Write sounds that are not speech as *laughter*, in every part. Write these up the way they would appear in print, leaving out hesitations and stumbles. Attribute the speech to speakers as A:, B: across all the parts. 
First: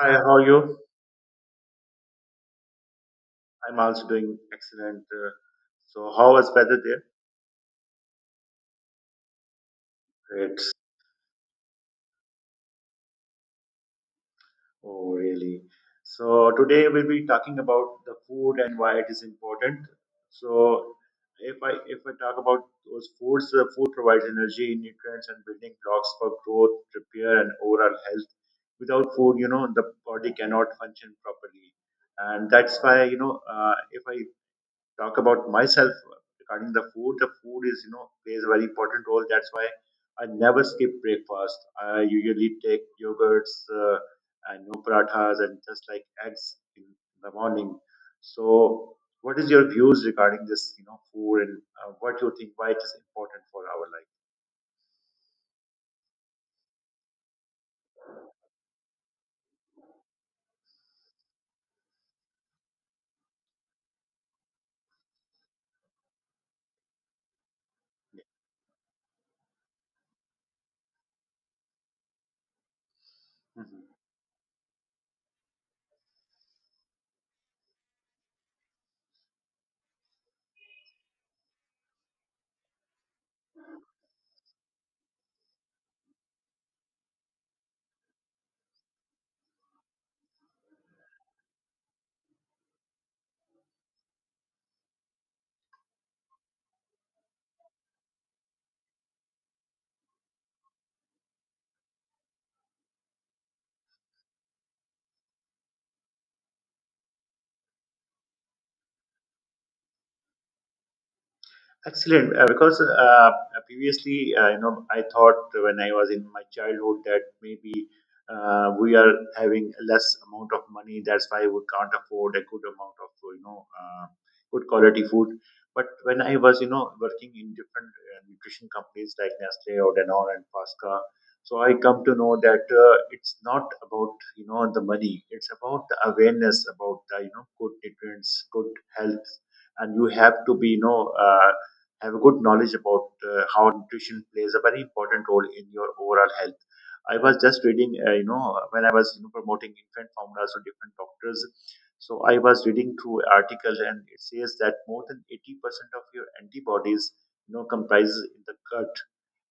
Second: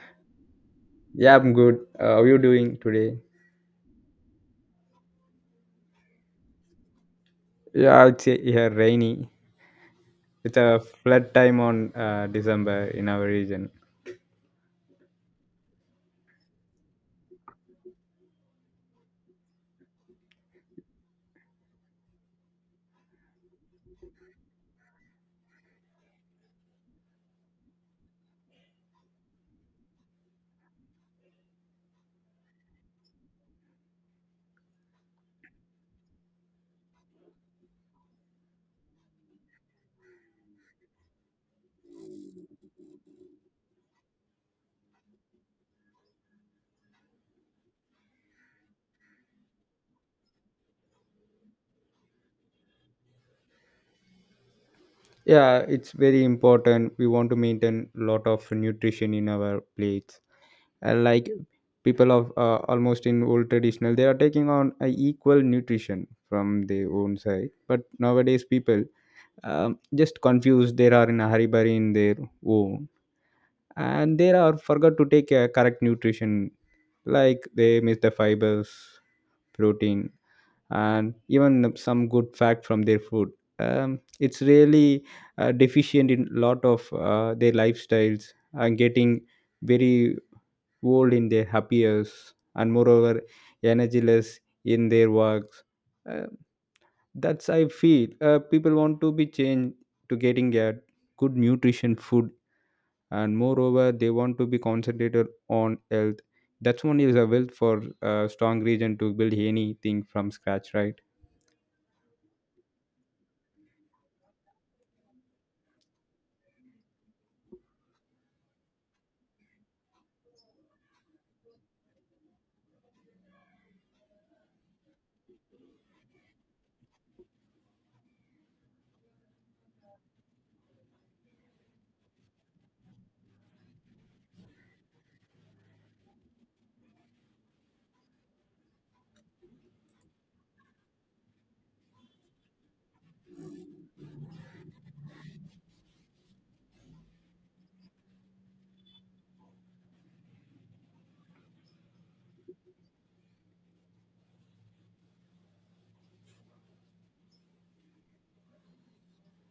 A: Hi, how are you?
B: Yeah, I'm good. How are you doing today?
A: I'm also doing excellent. So, how was weather there?
B: Yeah, it's here rainy. It's
A: Great.
B: a flood time on December in our region.
A: Oh, really? So, today we'll be talking about the food and why it is important. So, if I talk about those foods, the food provides energy, nutrients, and building blocks for growth, repair, and overall health. Without food, the body cannot function properly, and that's why if I talk about myself regarding the food is plays a very important role. That's why I never skip breakfast. I usually take yogurts and no parathas and just like eggs in the morning. So, what is your views regarding this? You know, food and what you think why it is important for our life?
B: Yeah, it's very important. We want to maintain lot of nutrition in our plates. And like people of almost in old traditional, they are taking on a equal nutrition from their own side. But nowadays, people just confused. They are in a hurry burry in their home,
A: Yeah. Mhm.
B: and they are forgot to take a correct nutrition like they miss the fibers, protein, and even some good fact from their food. It's really deficient in lot of their lifestyles and getting very old in their happy years and moreover energyless in their works. Uh, that's I feel people want to be changed to getting a good nutrition food, and moreover they want to be concentrated on health. That's one is a wealth for a strong region to build anything from scratch, right?
A: Excellent, because previously, I thought when I was in my childhood that maybe we are having less amount of money, that's why we can't afford a good amount of, good quality food. But when I was, working in different nutrition companies like Nestle or Danone and Pasca, so I come to know that it's not about, the money. It's about the awareness about the good nutrients, good health, and you have to be have a good knowledge about how nutrition plays a very important role in your overall health. I was just reading, when I was promoting infant formulas to different doctors. So I was reading through article and it says that more than 80% of your antibodies, comprises in the gut.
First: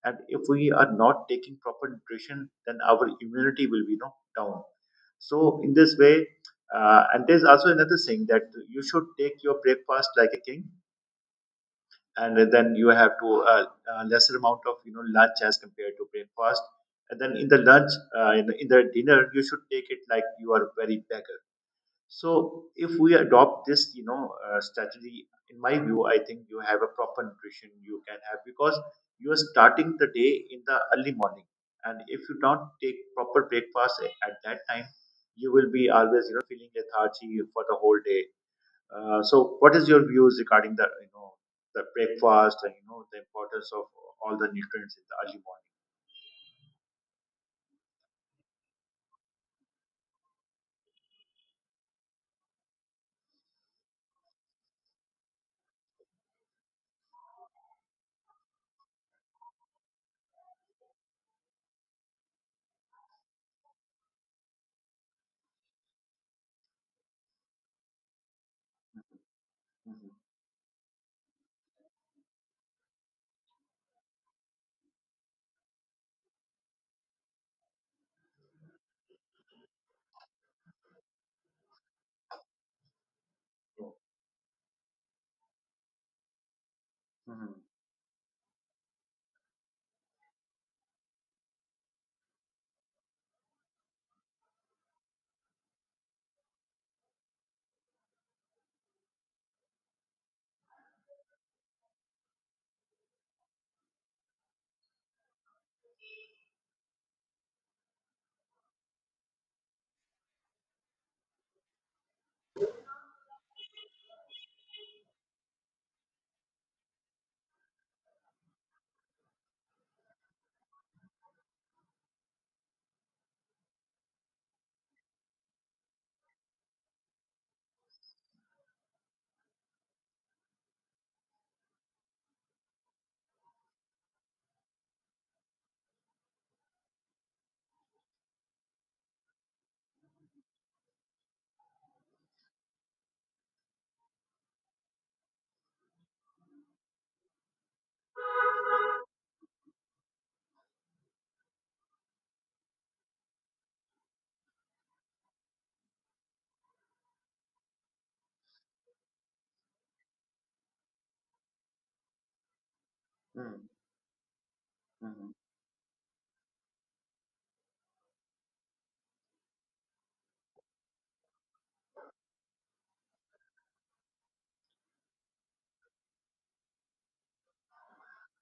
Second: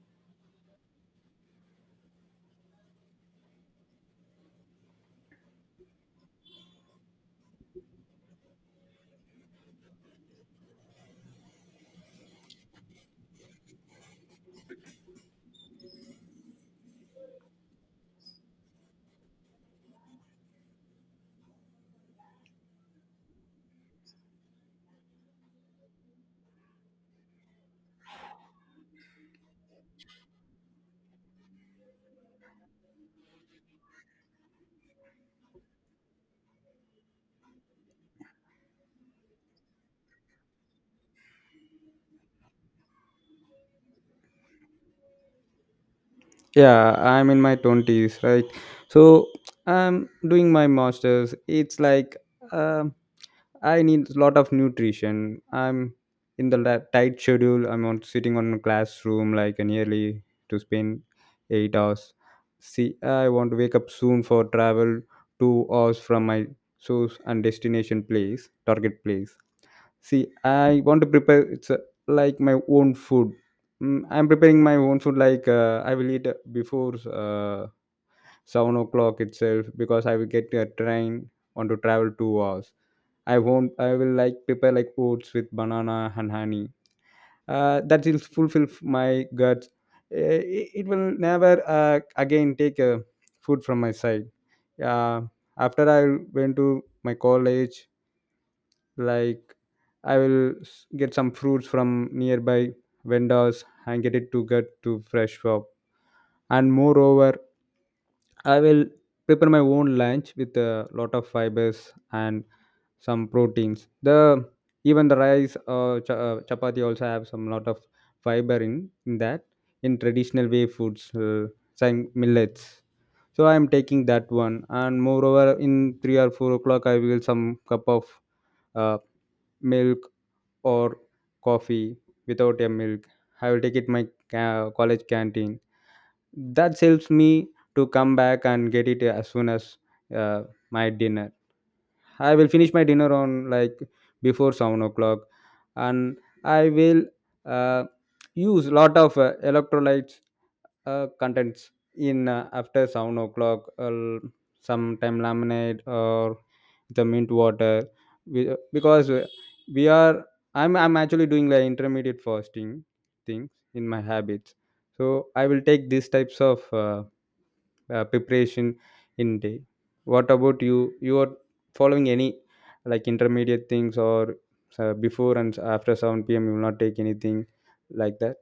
A: And if we are not taking proper nutrition, then our immunity will be, down. So in this way, and there's also another thing that you should take your breakfast like a king, and then you have to lesser amount of lunch as compared to breakfast, and then in the lunch in the dinner you should take it like you are very beggar. So if we adopt this strategy in my view I think you have a proper nutrition you can have because you are starting the day in the early morning, and if you don't take proper breakfast at that time, you will be always feeling lethargy for the whole day. So, what is your views regarding the the breakfast and the importance of all the nutrients in the early morning?
B: Yeah, I'm in my 20s, right? So I'm doing my masters. It's like um I need a lot of nutrition. I'm in the tight schedule. I'm on sitting on a classroom like nearly to spend 8 hours. See, I want to wake up soon for travel 2 hours from my source and destination place, target place. See, I want to prepare. It's like my own food. I'm preparing my own food. Like I will eat before 7 o'clock itself because I will get a train. Want to travel 2 hours. I won't I will like prepare like oats with banana and honey. That will fulfill my guts. It will never uh, again take food from my side uh, after I went to my college. Like I will get some fruits from nearby vendors and get it to get to fresh shop. And moreover I will prepare my own lunch with a lot of fibers and some proteins. The Even the rice chapati also have some lot of fiber in that, in traditional way foods, some millets. So I am taking that one, and moreover in 3 or 4 o'clock I will some cup of uh, milk or coffee without a milk. I will take it my college canteen. That helps me to come back and get it as soon as uh, my dinner. I will finish my dinner on like before 7 o'clock, and I will uh, use lot of electrolytes contents in after 7 o'clock. Sometime lemonade or the mint water, because we are. I'm actually doing like intermediate fasting
A: Mhm.
B: things
A: Mhm.
B: in my habits, so
A: Mhm.
B: I will take these types of. Preparation in day. What about You are following any like intermediate things, or before and after 7 p.m. you will not take anything like that?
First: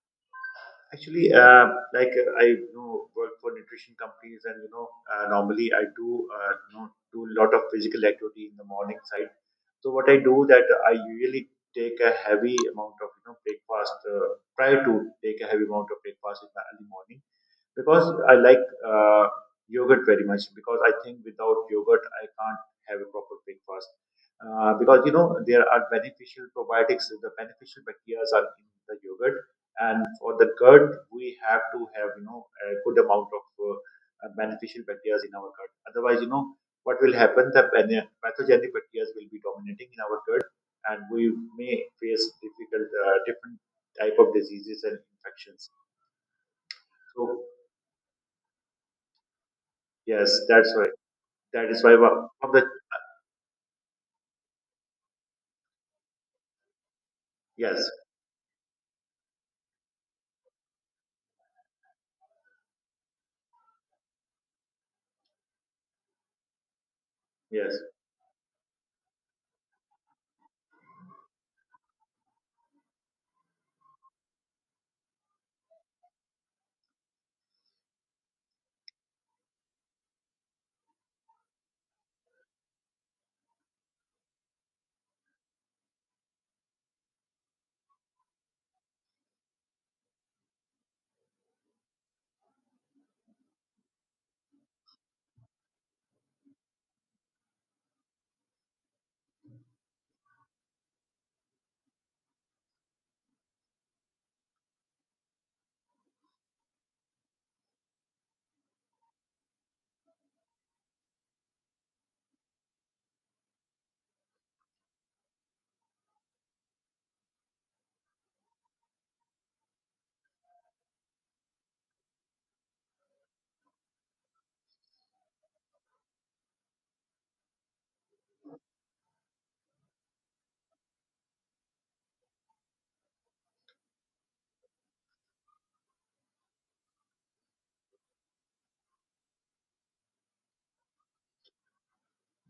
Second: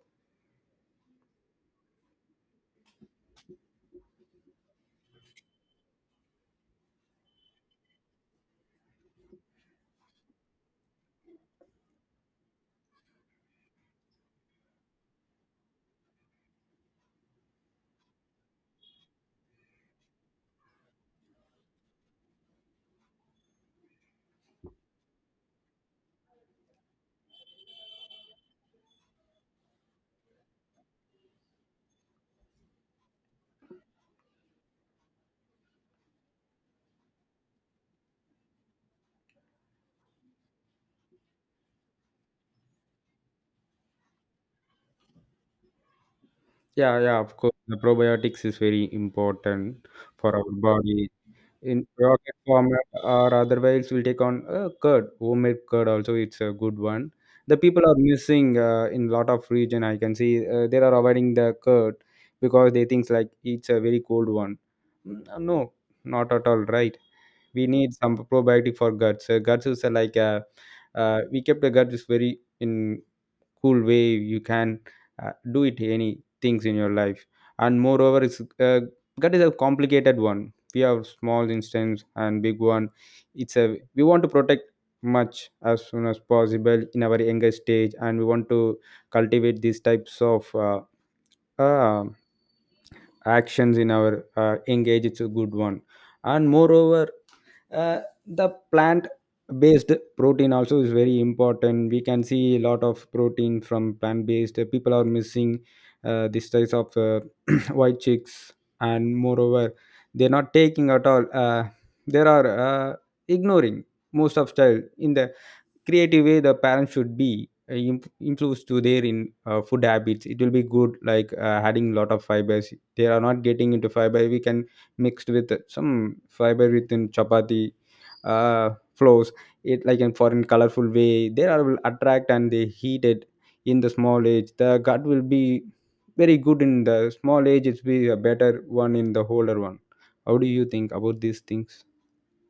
A: Actually, I work for nutrition companies, and normally I do you know do a lot of physical activity in the morning side. So what I do that I usually take a heavy amount of breakfast. Try to take a heavy amount of breakfast in the early morning because I like yogurt very much because I think without yogurt I can't have a proper breakfast. Because there are beneficial probiotics, the beneficial bacteria are in the yogurt, and for the gut we have to have a good amount of beneficial bacteria in our gut. Otherwise, you know what will happen? The pathogenic bacteria will be dominating in our gut, and we may face difficult different type of diseases and infections.
B: Yeah, yeah, of
A: So
B: course. The probiotics is very important
A: yes,
B: for our
A: that's why.
B: body
A: That is
B: in
A: why
B: rocket
A: from the
B: format. Or otherwise we'll take on curd, homemade curd also, it's a good one. The
A: yes,
B: people are missing in lot of region, I can see they are avoiding the curd because they think like it's a very cold one. Mm, no, not at all, right? We
A: yes,
B: need some probiotic for guts. Guts is like we kept the guts is very in cool way. You can do it any things in your life. And moreover it's that is a complicated one. We have small instance and big one. It's a We want to protect much as soon as possible in our younger stage, and we want to cultivate these types of uh, actions in our engage. It's a good one. And moreover uh, the plant based protein also is very important. We can see a lot of protein from plant based people are missing this types of *clears throat* white chicks. And moreover they're not taking at all. They are uh, ignoring most of style in the creative way. The parents should be influenced to their in food habits. It will be good like adding lot of fibers. They are not getting into fiber. We can mixed with some fiber within chapati, flows it like in foreign colorful way. They are will attract and they heat it in the small age. The gut will be very good in the small age. It's be a better one in the older one. How do you think about these things?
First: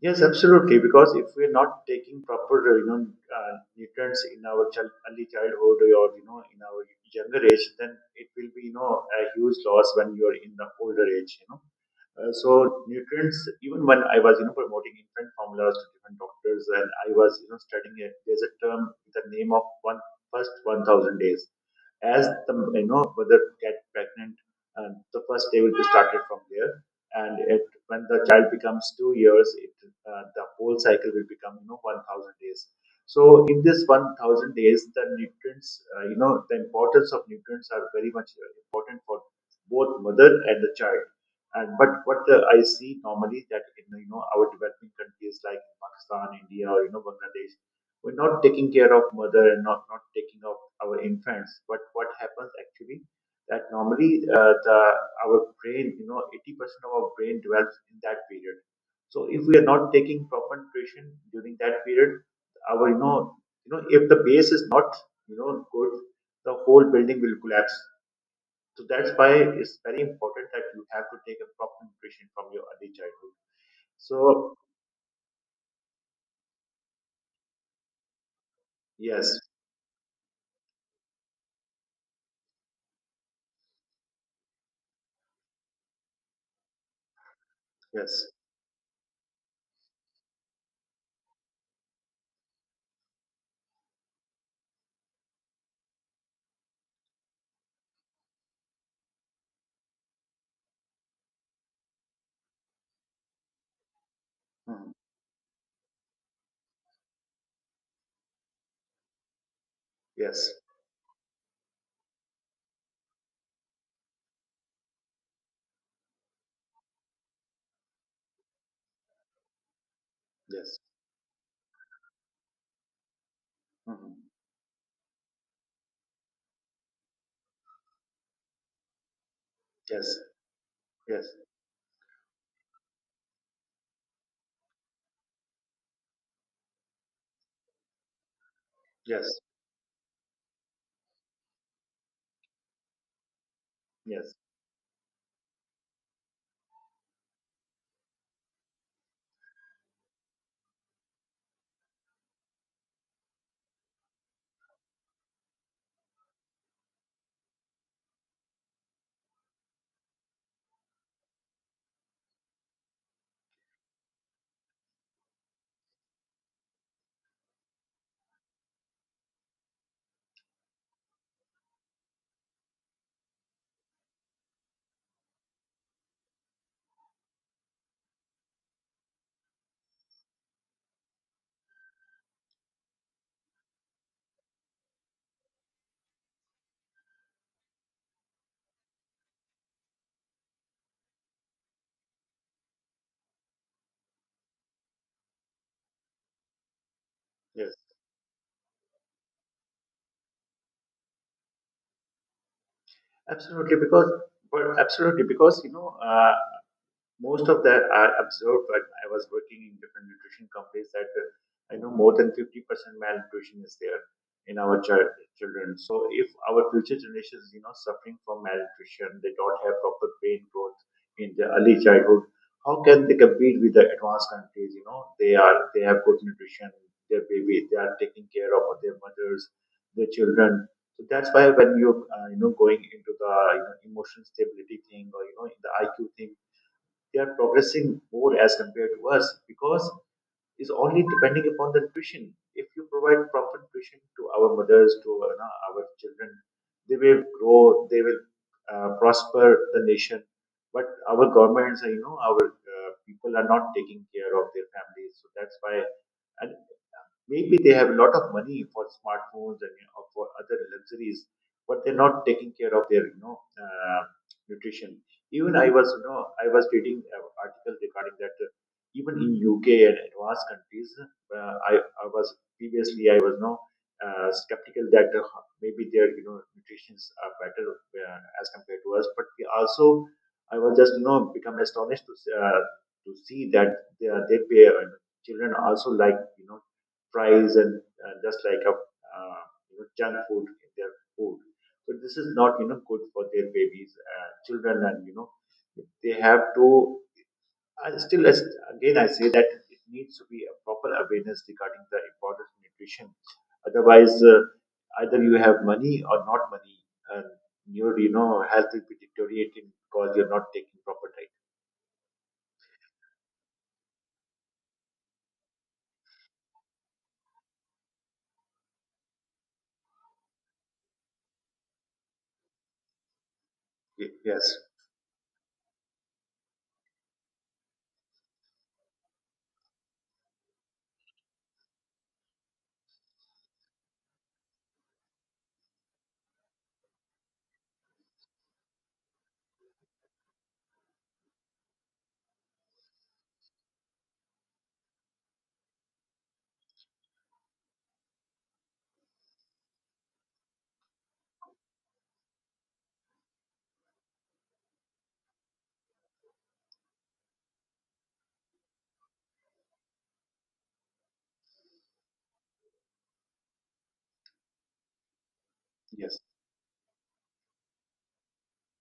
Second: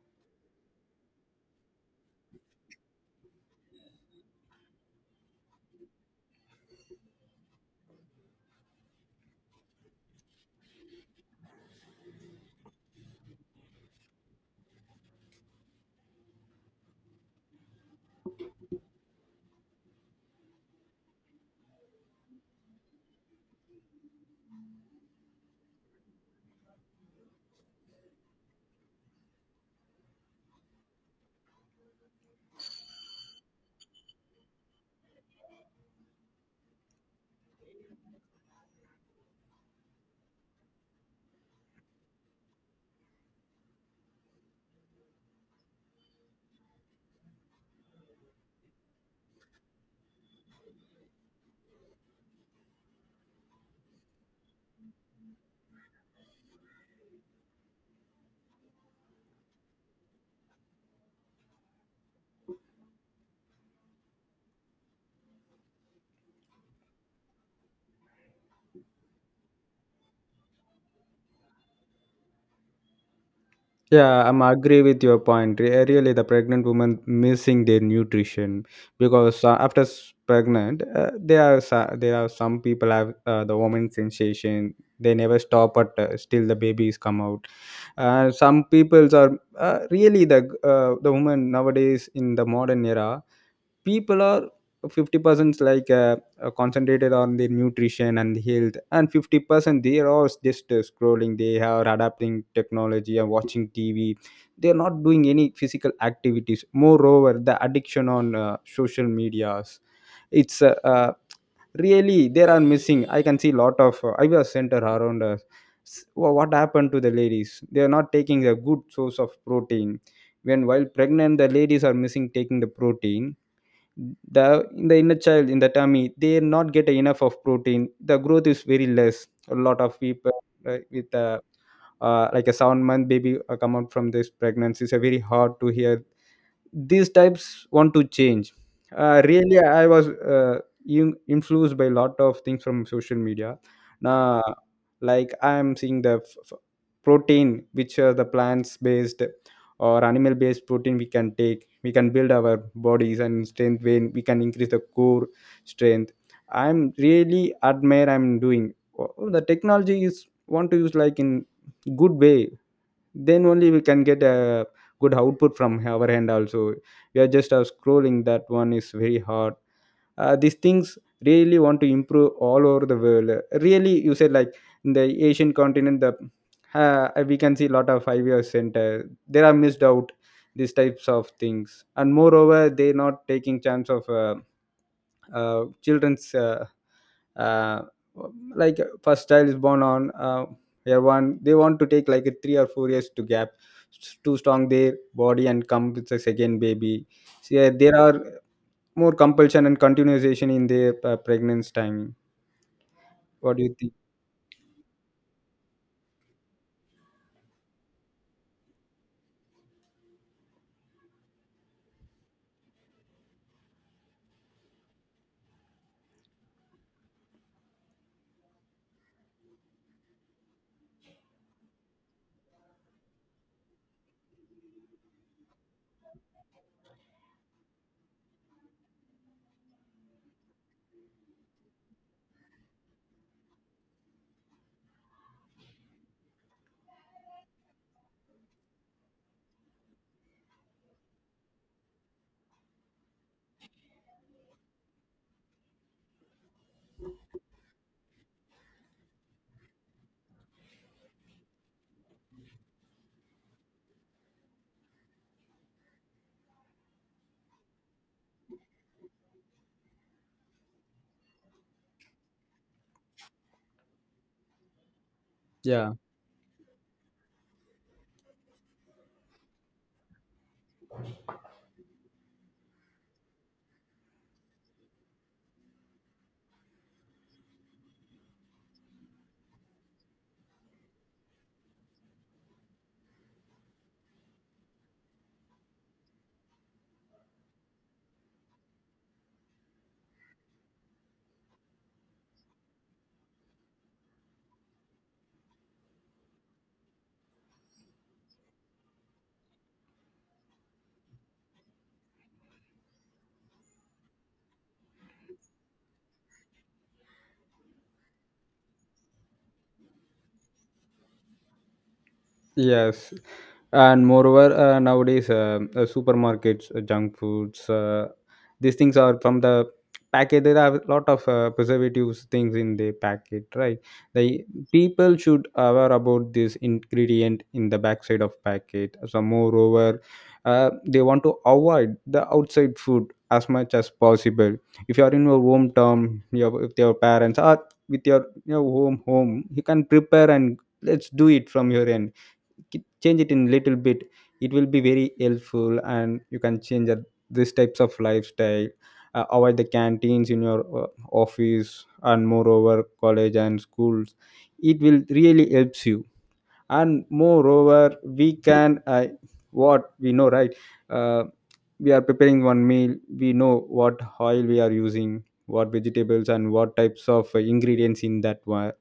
A: yes, absolutely. Because if we're not taking proper, nutrients in our child, early childhood or in our younger age, then it will be a huge loss when you are in the older age. So nutrients. Even when I was promoting infant formulas to different doctors, and I was studying it. There's a term with the name of one first 1,000 days. As the mother get pregnant, and the first day will be started from there, and it when the child becomes 2 years it the whole cycle will become 1,000 days. So in this 1,000 days the nutrients, the importance of nutrients are very much important for both mother and the child. And but what I see normally that in our developing countries like Pakistan, India, or Bangladesh, we're not taking care of mother and not taking of our infants. But what happens actually that normally the our brain 80% of our brain develops in that period. So if we are not taking proper nutrition during that period, our if the base is not good, the whole building will collapse. So that's why it's very important that you have to take a proper nutrition from your early childhood.
B: Yeah, I'm
A: So
B: agree with your point. Really, the pregnant women missing their nutrition
A: yes,
B: because after pregnant, there are there are some people have the woman sensation. They never stop at still the babies come out. Uh,
A: yes.
B: some peoples are really the woman nowadays in the modern era. People are 50% like concentrated on their nutrition and health, and 50% they are all just scrolling. They are adapting technology and watching tv. They are
A: Mhm.
B: not doing any physical activities. Moreover the addiction on social medias,
A: Yes,
B: it's really there are missing. I can see lot of ivs center around us. What happened to the ladies? They are not taking a good source of protein. When
A: yes.
B: while pregnant the ladies are missing taking the protein.
A: Mhm.
B: The in the inner child in the tummy, they not get enough of protein. The growth is very less. A lot of
A: Yes,
B: people with
A: yes,
B: like a 7 month baby come out from this pregnancy. It's a very hard to hear. These types want to change. uh,
A: yes,
B: really I was influenced by a lot of things from social media
A: yes,
B: now. Like I'm seeing the protein, which are the plants based or animal based protein. We can take. We can build our bodies and strength when we can increase the core strength. I'm really admire. I'm doing. Oh, the technology is want to use like in good way. Then only we can get a good output from our end also. We are just scrolling, that one is very hard. These things really want to improve all over the world. Really you said like in the asian continent, the we can see a lot of 5 year center, there are missed out these types of things. And moreover they're not taking chance of children's uh, like first child is born on year one. They want to take like a 3 or 4 years to gap to strong their body and come with the second baby. So yeah,
A: yes.
B: there are more compulsion and continuation in their pregnancy time. What do you
A: Absolutely,
B: think?
A: because But absolutely, because most of that I observed when I was working in different nutrition companies that I know more than 50% malnutrition is there in our child, children. So if our future generations, suffering from malnutrition, they don't have proper brain growth in their early childhood, how can they compete with the advanced countries? You know, they are they have good nutrition, their baby, they are taking care of their mothers, their children. So that's why when you you know going into the emotional stability thing or the IQ thing, they are progressing more as compared to us because it's only depending upon the nutrition. If you provide proper nutrition to our mothers, to our children, they will grow, they will prosper the nation. But our governments, our people are not taking care of their families. So that's why, and maybe they have a lot of money for smartphones and for other luxuries, but they're not taking care of their, nutrition. Even I was,
B: Yeah.
A: you know, I was reading an article regarding that. Even in UK and advanced countries, uh, I, I was previously I was no, skeptical that maybe their nutritions are better as compared to us. But we also I was just become astonished to to see that they, they pay, children also like fries and just like a junk food in their food. So this is not good for their babies, children, and they have to. I still, again, I say that it needs to be a proper awareness regarding the importance of nutrition. Otherwise, either you have money or not money, and your health will be deteriorating because you're not taking proper diet.
B: Yes, and moreover, nowadays supermarkets, junk foods, these things are from the packet. There are a lot of preservatives things in the packet, right? The
A: Yes,
B: people should aware about this ingredient in the backside of packet. So moreover, they want to avoid the outside food as much as possible. If you are in your hometown, your with your parents, or with your home home, you can prepare and let's do it from your end. Change it in little bit. It will be very helpful, and you can change these types of lifestyle. Avoid the canteens in your office and moreover college and schools. It will really helps you. And moreover we can what we know, right? Uh, we are preparing one meal. We know what oil we are using, what
A: yes,
B: vegetables and what types of ingredients in that one.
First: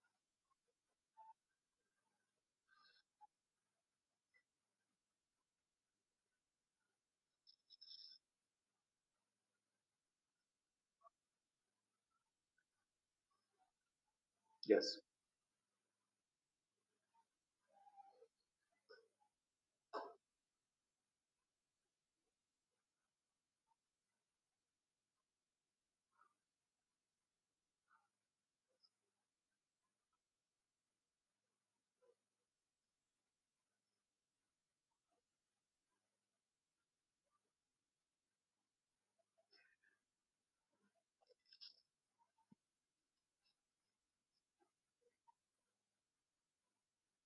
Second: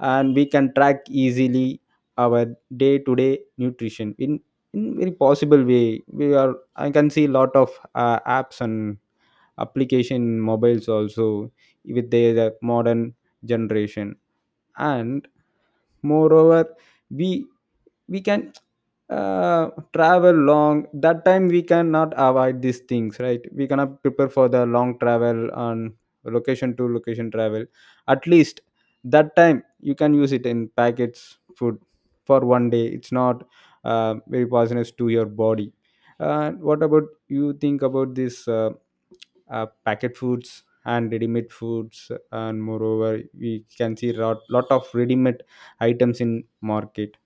B: And we can track easily our day to day nutrition in very possible way. We are. I can see lot of apps and application in mobiles also with their modern generation.
A: yes.
B: And moreover we we can travel long. That time we cannot avoid these things, right? We cannot prepare for the long travel on location to location travel. At least that time you can use it in packets food for one day. It's not very poisonous to your body. What about you think about this packet foods and ready-made foods? And moreover we can see lot of ready-made items in market.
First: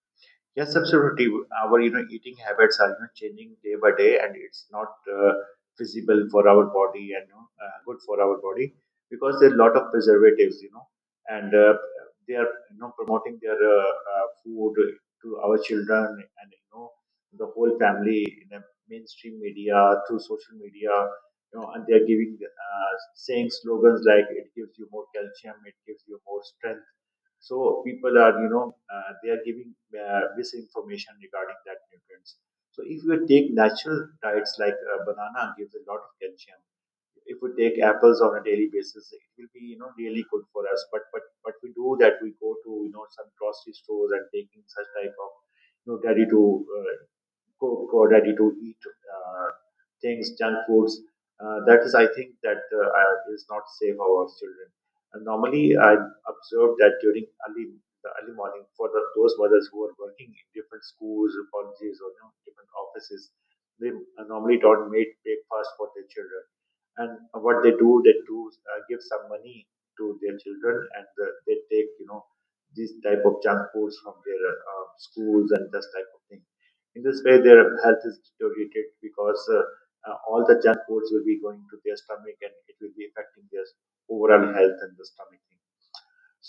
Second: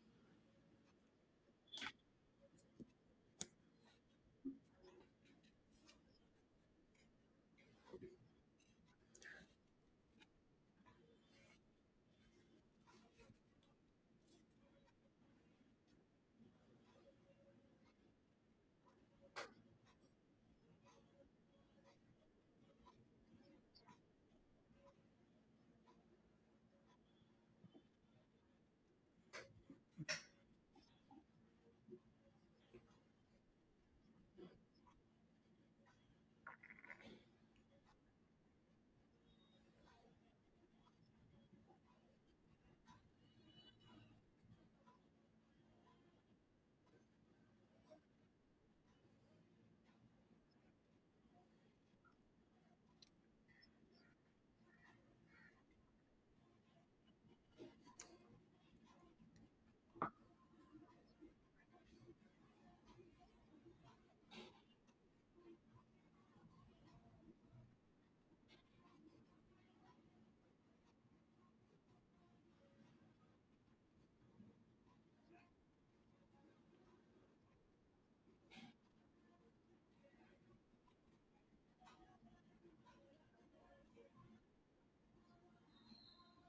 A: Yes, absolutely. Our eating habits are changing day by day, and it's not feasible for our body and good for our body because there are a lot of preservatives, and they are promoting their food to our children and the whole family in the mainstream media through social media, and they are giving saying slogans like "it gives you more calcium," "it gives you more strength." So people are they are giving misinformation regarding that nutrients. So if you take natural diets like banana gives a lot of calcium. If we take apples on a daily basis, it will be really good for us. But we do that we go to some grocery stores and taking such type of ready to cook or ready to eat things, junk foods. That is, I think, that is not safe for our children. And normally, I observed that during early the early morning for those mothers who are working in different schools or colleges or different offices, they normally don't make breakfast for their children. And what they do give some money to their children, and they take these type of junk foods from their schools and this type of thing. In this way, their health is deteriorated because all the junk foods will be going to their stomach and it will be affecting their overall health and the stomach thing.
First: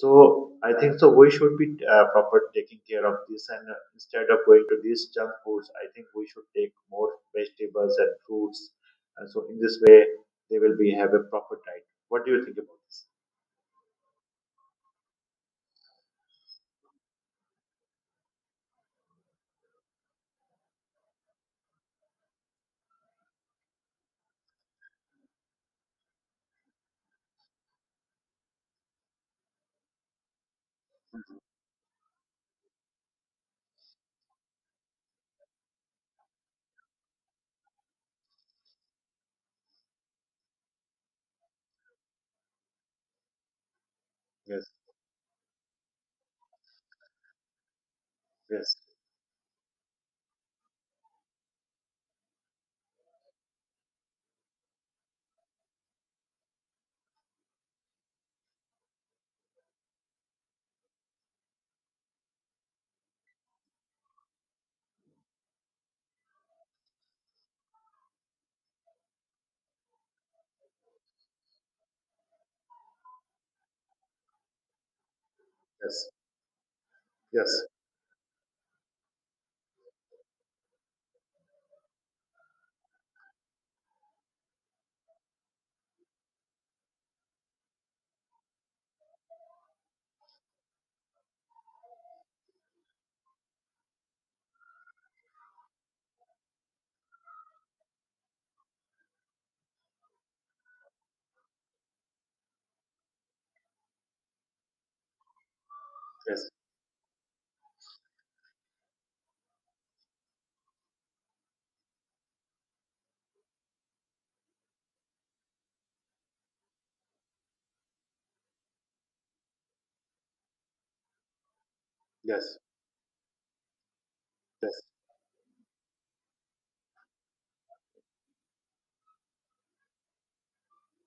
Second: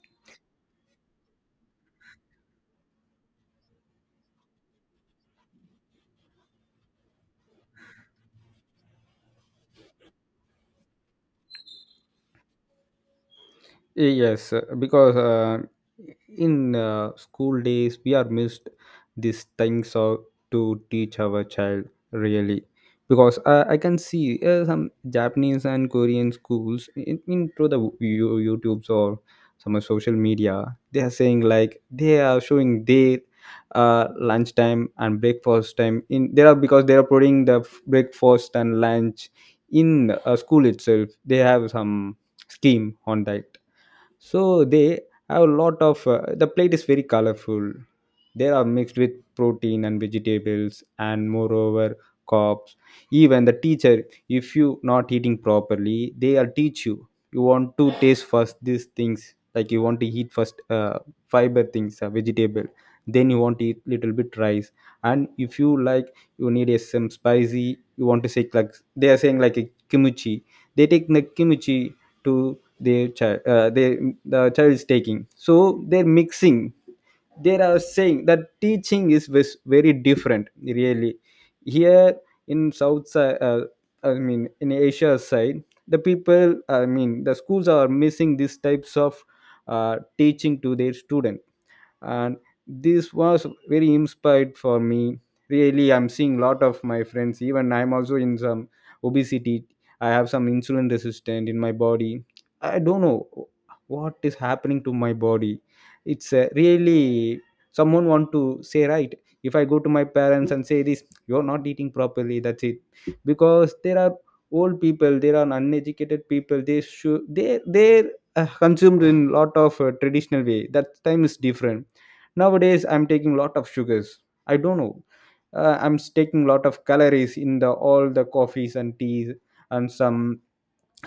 A: So I think so. We should be proper taking care of this, and instead of going to these junk foods, I think we should take more vegetables and fruits. And so in this way, they will be have a proper diet. What do you think about this?
B: Yes because in school days we are missed these things of to teach our child, really. Because I can see some Japanese and Korean schools, in through the YouTubes or some social media, they are saying like they are showing their lunchtime and breakfast time in there are because they are putting the breakfast and lunch in school itself. They have some scheme on that, so
A: Yes,
B: they have a lot of the plate is very colorful. They are
A: yes,
B: mixed with protein and vegetables and moreover carbs. Even the teacher, if you not eating properly, they are teach you. You want to taste first these things, like you want to eat first fiber things, vegetable. Then you want to eat little bit rice. And if you like, you need a, some spicy. You want to say like they are saying like a kimchi. They take the kimchi to their child they the child is taking so they're
A: yes,
B: mixing they
A: yes,
B: are saying that teaching is very different really here in south side I mean in Asia side, the people, I mean the schools are missing these types of teaching to their student. And this was very inspired for me. Really, I'm seeing lot of my friends, even I'm also in some obesity. I have some insulin resistant in my body. I don't know what is happening to my body. It's
A: yes,
B: really someone want to say, right? If I go to my parents and say this, you're not eating properly, that's it. Because there are old people, there are uneducated people, they should they they're consumed in lot of traditional way. That time is different.
A: yes,
B: Nowadays I'm taking lot of sugars, I
A: yes.
B: don't know. I'm taking lot of calories in the all the coffees and teas and some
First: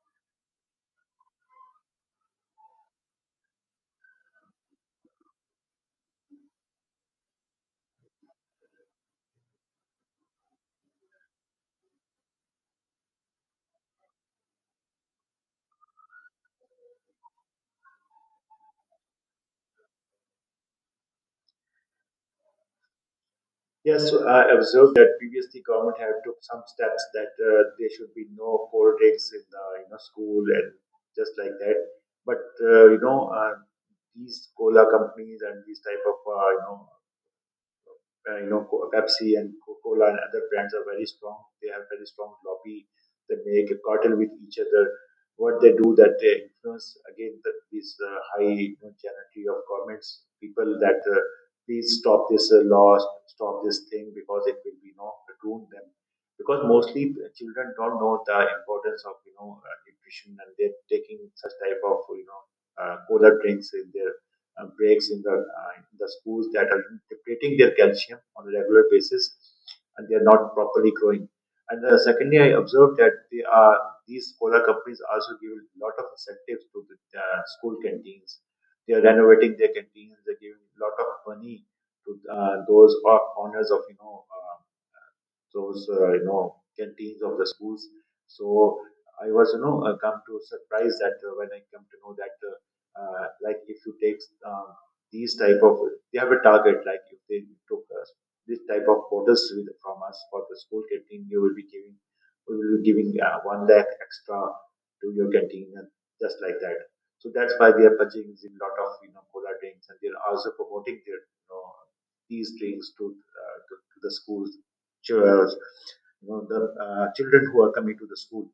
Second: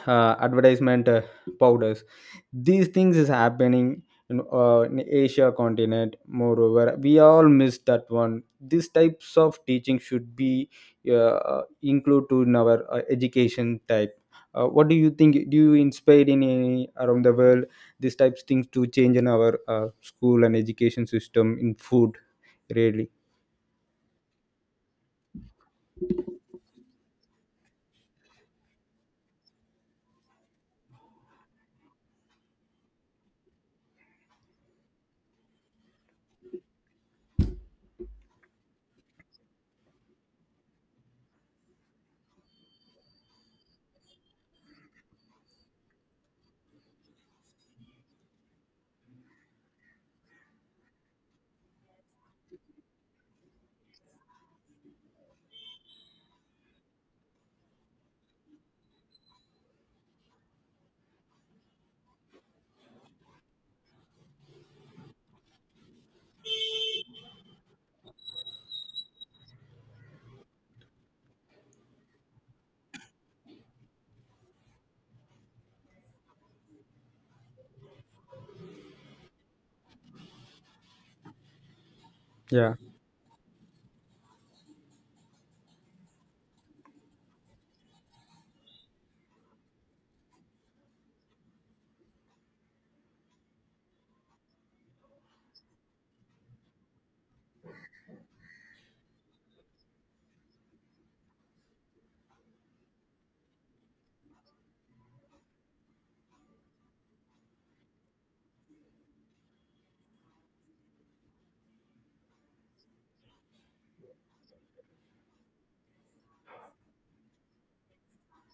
B: advertisement powders. These things is happening in Asia continent. Moreover we all miss that one. These types of teaching should be include to in our education type. Uh, what do you think? Do you inspire in any around the world these types things to change in our school and education system in food, really?
A: Yes, so I observed that previously government had took some steps that there should be no cold in you know school and just like that. But these cola companies and these type of uh, you know, Pepsi and Coca-Cola and other brands are very strong. They have very strong lobby. They make a cartel with each other. What they do that they influence again these high you know, generality of governments, people that please stop this law, stop this thing because it will be you know ruin them. Because mostly children don't know the importance of you know nutrition and they're taking such type of you know cola drinks in their breaks in the schools that are depleting their calcium on a regular basis, and they are not properly growing. And secondly, I observed that they are these cola companies also give a lot of incentives to the school canteens. They are renovating their canteens. They're giving a lot of money to
B: Yeah.
A: those owners of you know. So you know canteens of the schools. So I was you know come to surprise that when I come to know that like if you take um, these type of they have a target like if they took us this type of orders with, from us for the school canteen you will be giving we will be giving one lakh extra to your canteen and just like that. So that's why they are purchasing a lot of you know cola drinks and they are also promoting their you know these drinks to the schools ch- uh, you know, the children who are coming to the school.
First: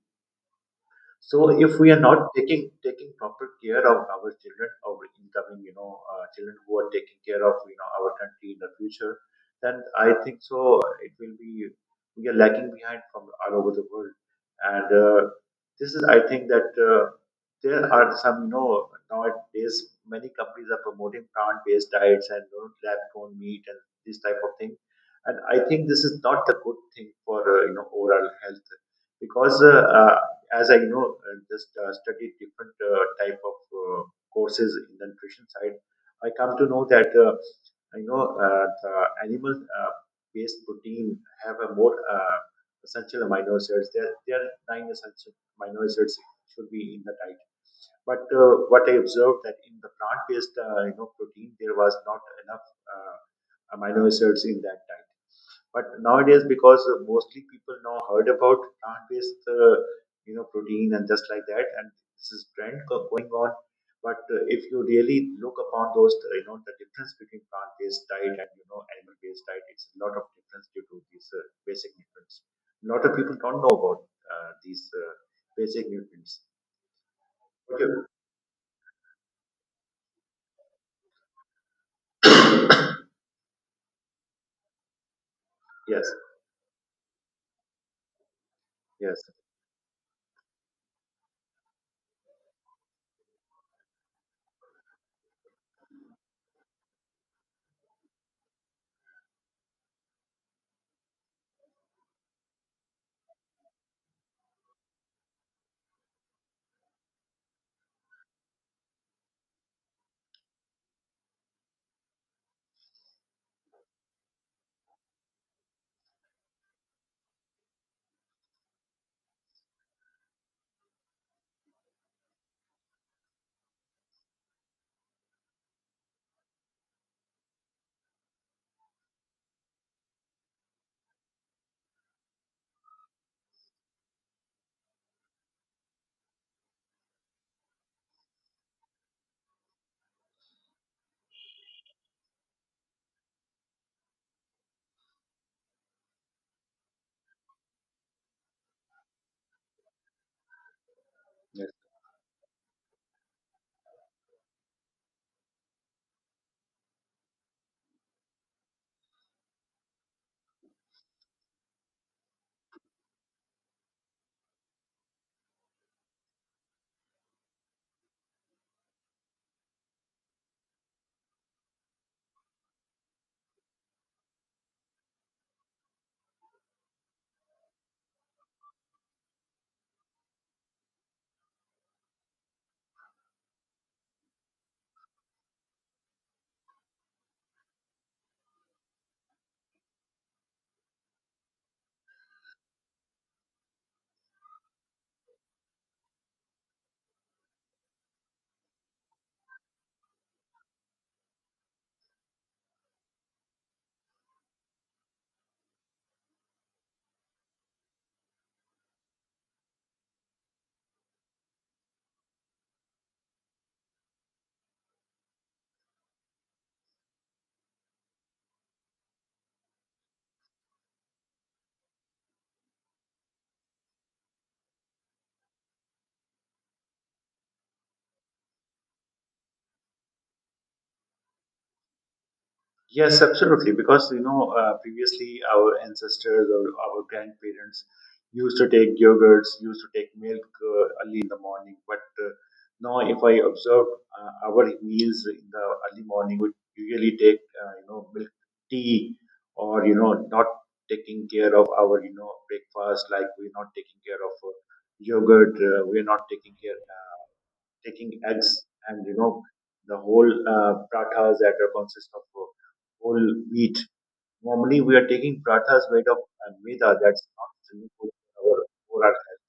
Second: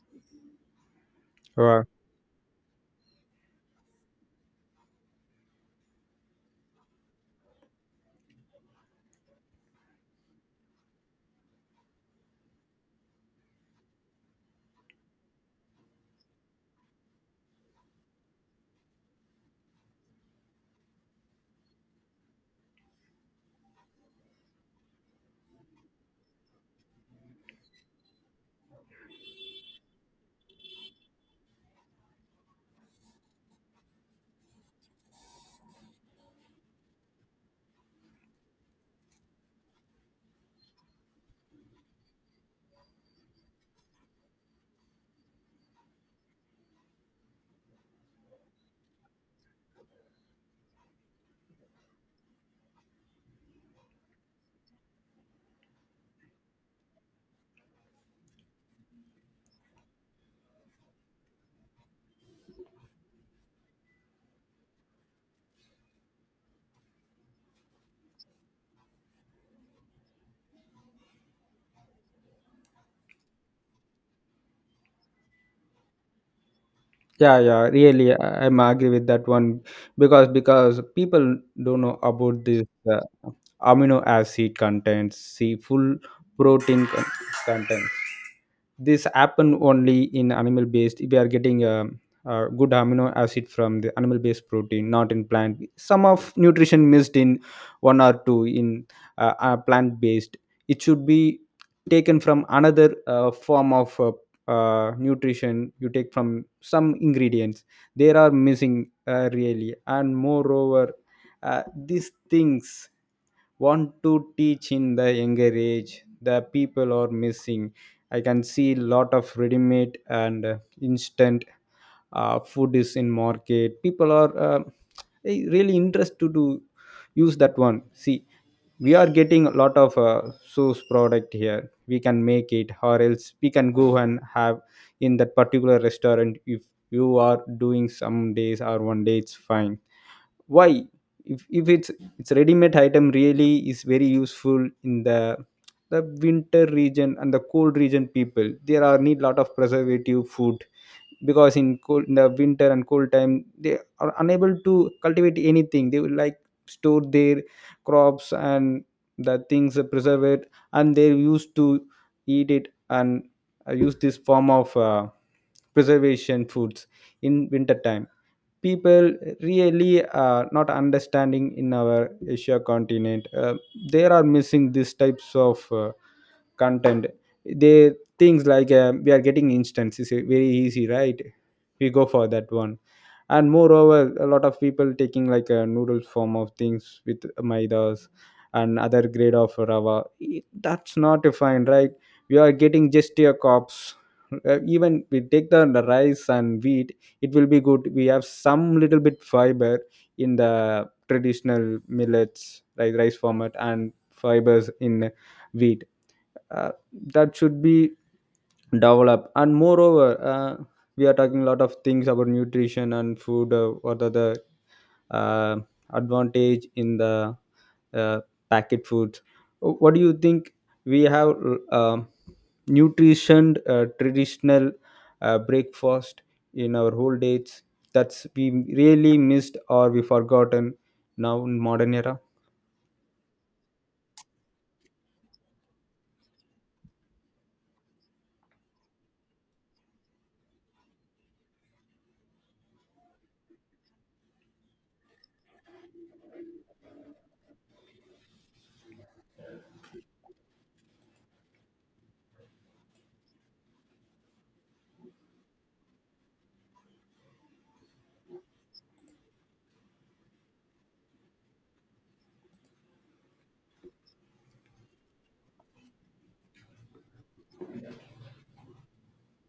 A: So if
B: Wow.
A: we are not taking proper care of our children, our incoming, you know, children who are taking care of you know our country in the future, then I think so it will be we are lagging behind from all over the world, and this is I think that there are some you know nowadays many companies are promoting plant based diets and you know, lab grown meat and this type of thing, and I think this is not a good thing for overall health because as I know, just studied different type of courses in the nutrition side. I come to know that I know the animal based protein have a more essential amino acids. There are nine essential amino acids should be in the diet. But what I observed that in the plant-based you know protein there was not enough uh, amino acids in that diet. But nowadays, because mostly people now heard about plant-based you know protein and just like that, and this is trend going on. But if you really look upon those, you know, the difference between plant-based diet and you know animal-based diet, it's a lot of difference due to these basic nutrients. A lot of people don't know about these basic nutrients.
B: Yeah, yeah,
A: Okay.
B: really, I'm agree with that one, because people don't know about this uh, amino acid content, see full
A: Yes.
B: protein content. This
A: Yes,
B: happen only in animal based. We are getting good amino acid from the animal based protein, not in plant. Some of nutrition missed in one or two in plant based. It should be taken from another form of nutrition. You take from some ingredients, there are missing really. And moreover these things want to teach in the younger age, the people are missing. I can see lot of ready made and instant food is in market. People are eh, really interested to use that one. See, we are getting a lot of source product here. We can make it, or else we can go and have in that particular restaurant. If you are doing some days or one day, it's fine. Why, if it's it's ready made item, really is very useful in the winter region and the cold region. People there are need lot of preservative food, because
A: yes,
B: in cold, in the winter and cold time, they are unable to cultivate anything. They will like store their crops and the things preserve, and they used to eat it and use this form of preservation foods in winter time. People really are not understanding in our Asia continent. They are missing these types of content. They things like we are getting instance is very easy, right? We go for that one. And moreover a lot of people taking like a noodle form of things with maidas and other grade of rava. That's not fine, right? We are getting just a cops. Even we take the rice and wheat, it will be good. We have some little bit fiber in the traditional millets like rice format, and fibers in wheat. Uh, that should be developed. And moreover we are talking a lot of things about nutrition and food. Uh, what are the uh, advantage in the uh, packet food? What do you think? We have uh, nutrition traditional breakfast in our whole dates. That's we really missed or we forgotten now in modern era.
A: yes, absolutely. Because you know, previously our ancestors or our grandparents used to take yogurts, used to take milk early in the morning. But now, if I observe our meals in the early morning, we usually take you know milk tea, or you know, not taking care of our you know breakfast. Like we're not taking care of yogurt, we're not taking care. Taking eggs and you know the whole prathas that are consist of whole wheat. Normally, we are taking prathas made of maida that's not really good for our health.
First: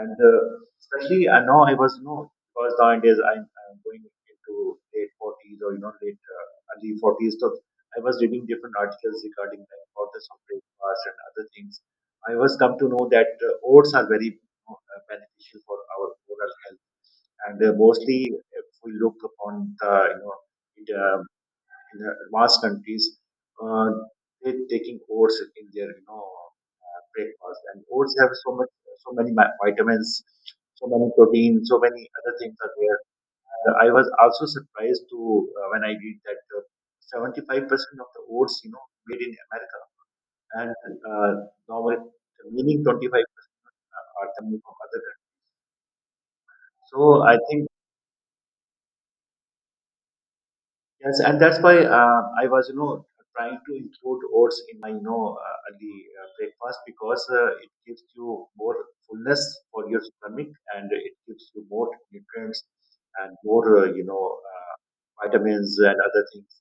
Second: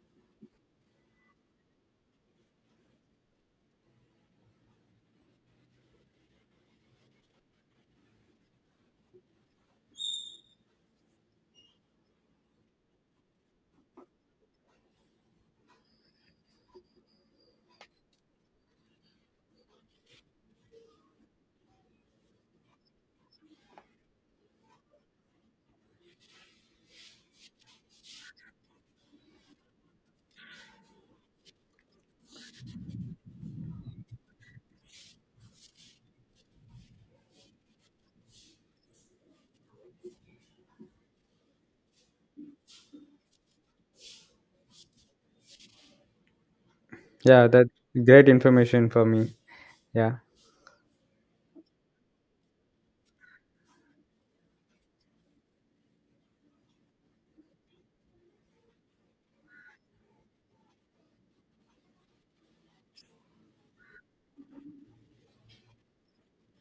A: And especially now, I was you know because nowadays I'm going into late 40s or you know late early 40s. So I was reading different articles regarding the importance of breakfast and other things. I was come to know that oats are very you know, beneficial for our oral health and mostly, if we look upon the you know in the, in the advanced countries, uh, they're taking oats in their you know breakfast, and oats have so much so many vitamins, so many proteins, so many other things are there. I was also surprised to when I read that 75% of the oats you know made in America and uh, normally the meaning 25% are coming from other countries. So I
B: Yeah,
A: think
B: that's great information for me. Yeah.
A: Yes, and that's why I was, you know, trying to include oats in my, you know, early breakfast because it gives you more fullness for your stomach and it gives you more nutrients and more, vitamins and other things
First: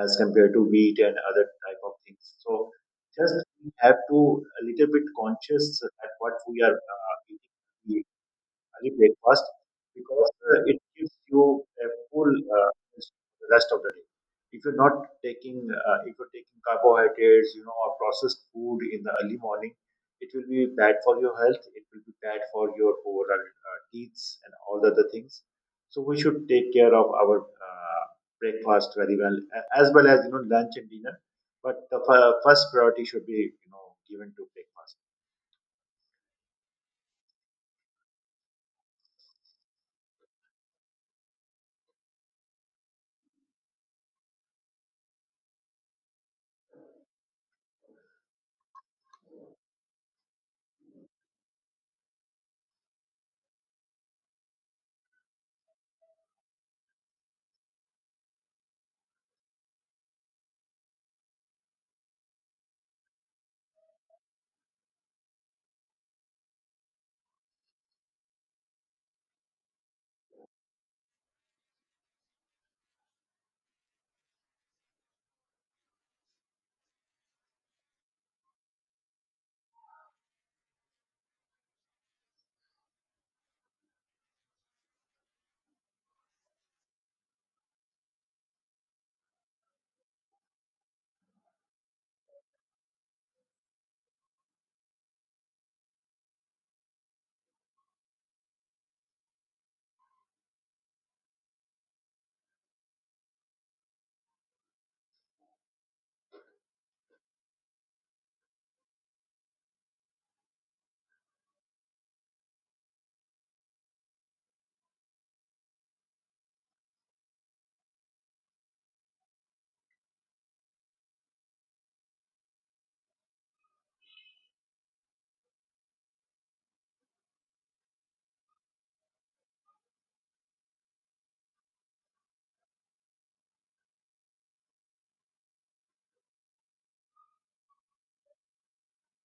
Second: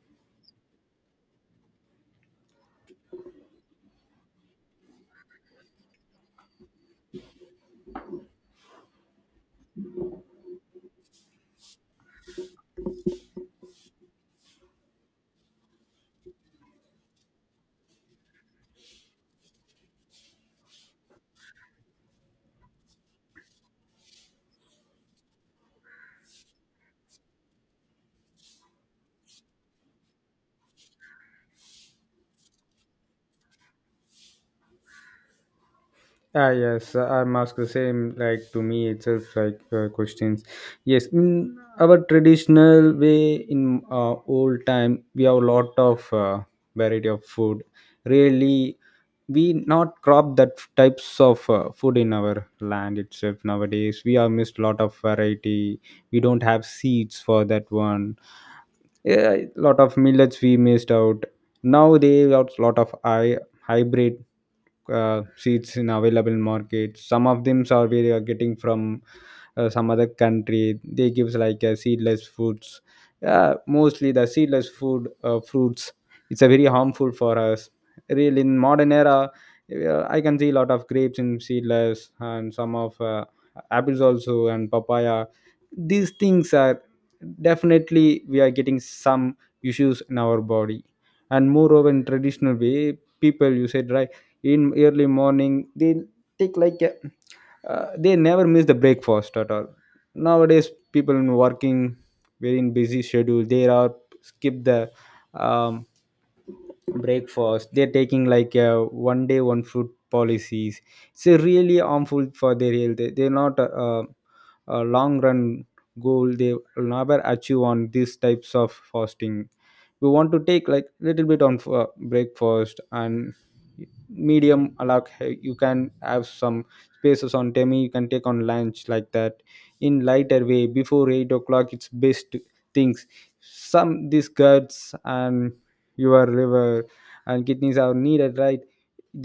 A: as compared to wheat and other type of things. So just we have to a little bit conscious at what we are eating early breakfast because it gives you a full uh, the rest of the day. If you're not taking, if you're taking carbohydrates, you know, or processed food in the early morning, it will be bad for your health. It will be bad for your overall teeth and all the other things. So we should take care of our breakfast very well, as well as you know lunch and dinner. But the first priority should be you know given to breakfast.
B: Ah, yes, I'm asked the same, like to me, itself like questions. Yes, in our traditional way, in old time, we have a lot of variety of food. Really, we not crop that types of food in our land itself nowadays. We have missed lot of variety. We don't have seeds for that one. Yeah, lot of millets we missed out. Now they got lot of hybrid seeds in available market. Some of them are we are getting from some other country. They gives like seedless foods. Mostly the seedless food fruits. It's a very harmful for us. Really, in modern era, I can see a lot of grapes in seedless and some of apples also and papaya. These things are definitely we are getting some issues in our body. And moreover, in traditional way, people, you said right, in early morning they take like a, they never miss the breakfast at all. Nowadays people in working very in busy schedule, they are skip the um, breakfast. They're taking like a one day one food policies. It's a really harmful for their health. They're not a long run goal they will never achieve on these types of fasting. We want to take like little bit on for breakfast and medium. Like you can have some spaces on tummy, you can take on lunch like that in lighter way. Before 8 o'clock it's best things. Some these guts and your liver and kidneys are needed, right?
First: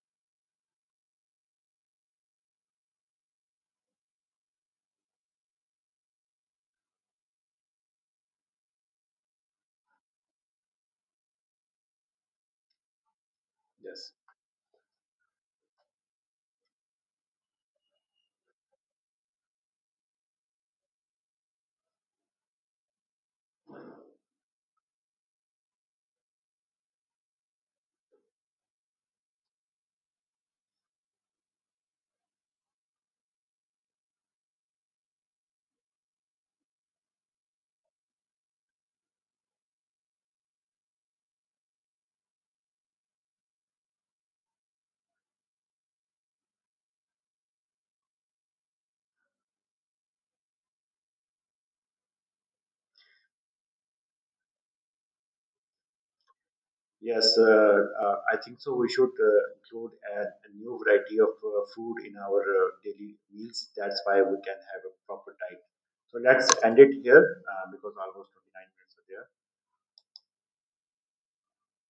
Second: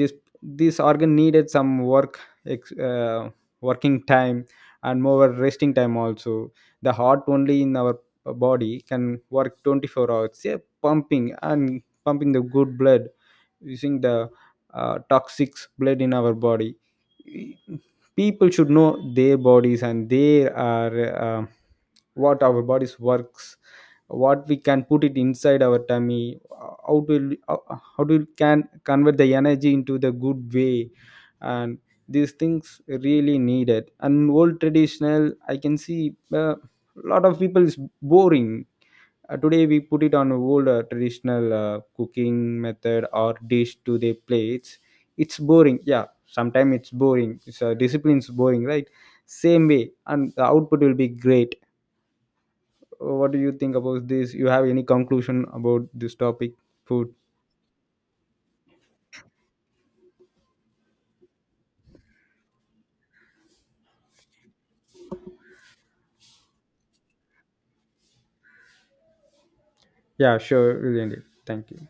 B: This this organ needed some work, ex- uh, working time and more resting time also. The heart only in our body can work 24 hours, yeah, pumping and pumping the good blood, using
A: Yes.
B: the toxic blood in our body. People should know their bodies and their are uh, what our bodies works, what we can put it inside our tummy, how to how how to can convert the energy into the good way. And these things really needed. And old traditional I can see a lot of people is boring. Uh, today we put it on old traditional cooking method or dish to their plates, it's boring, yeah. Sometimes it's boring, so discipline's boring, right? Same way and the output will be great. What do you think about this? You have any conclusion about this topic food?
A: Yes, I think so. We should include a new variety of food in our daily meals. That's why we can have a proper diet. So let's end it here because almost 29 minutes are there.
B: Yeah, sure, really, thank you.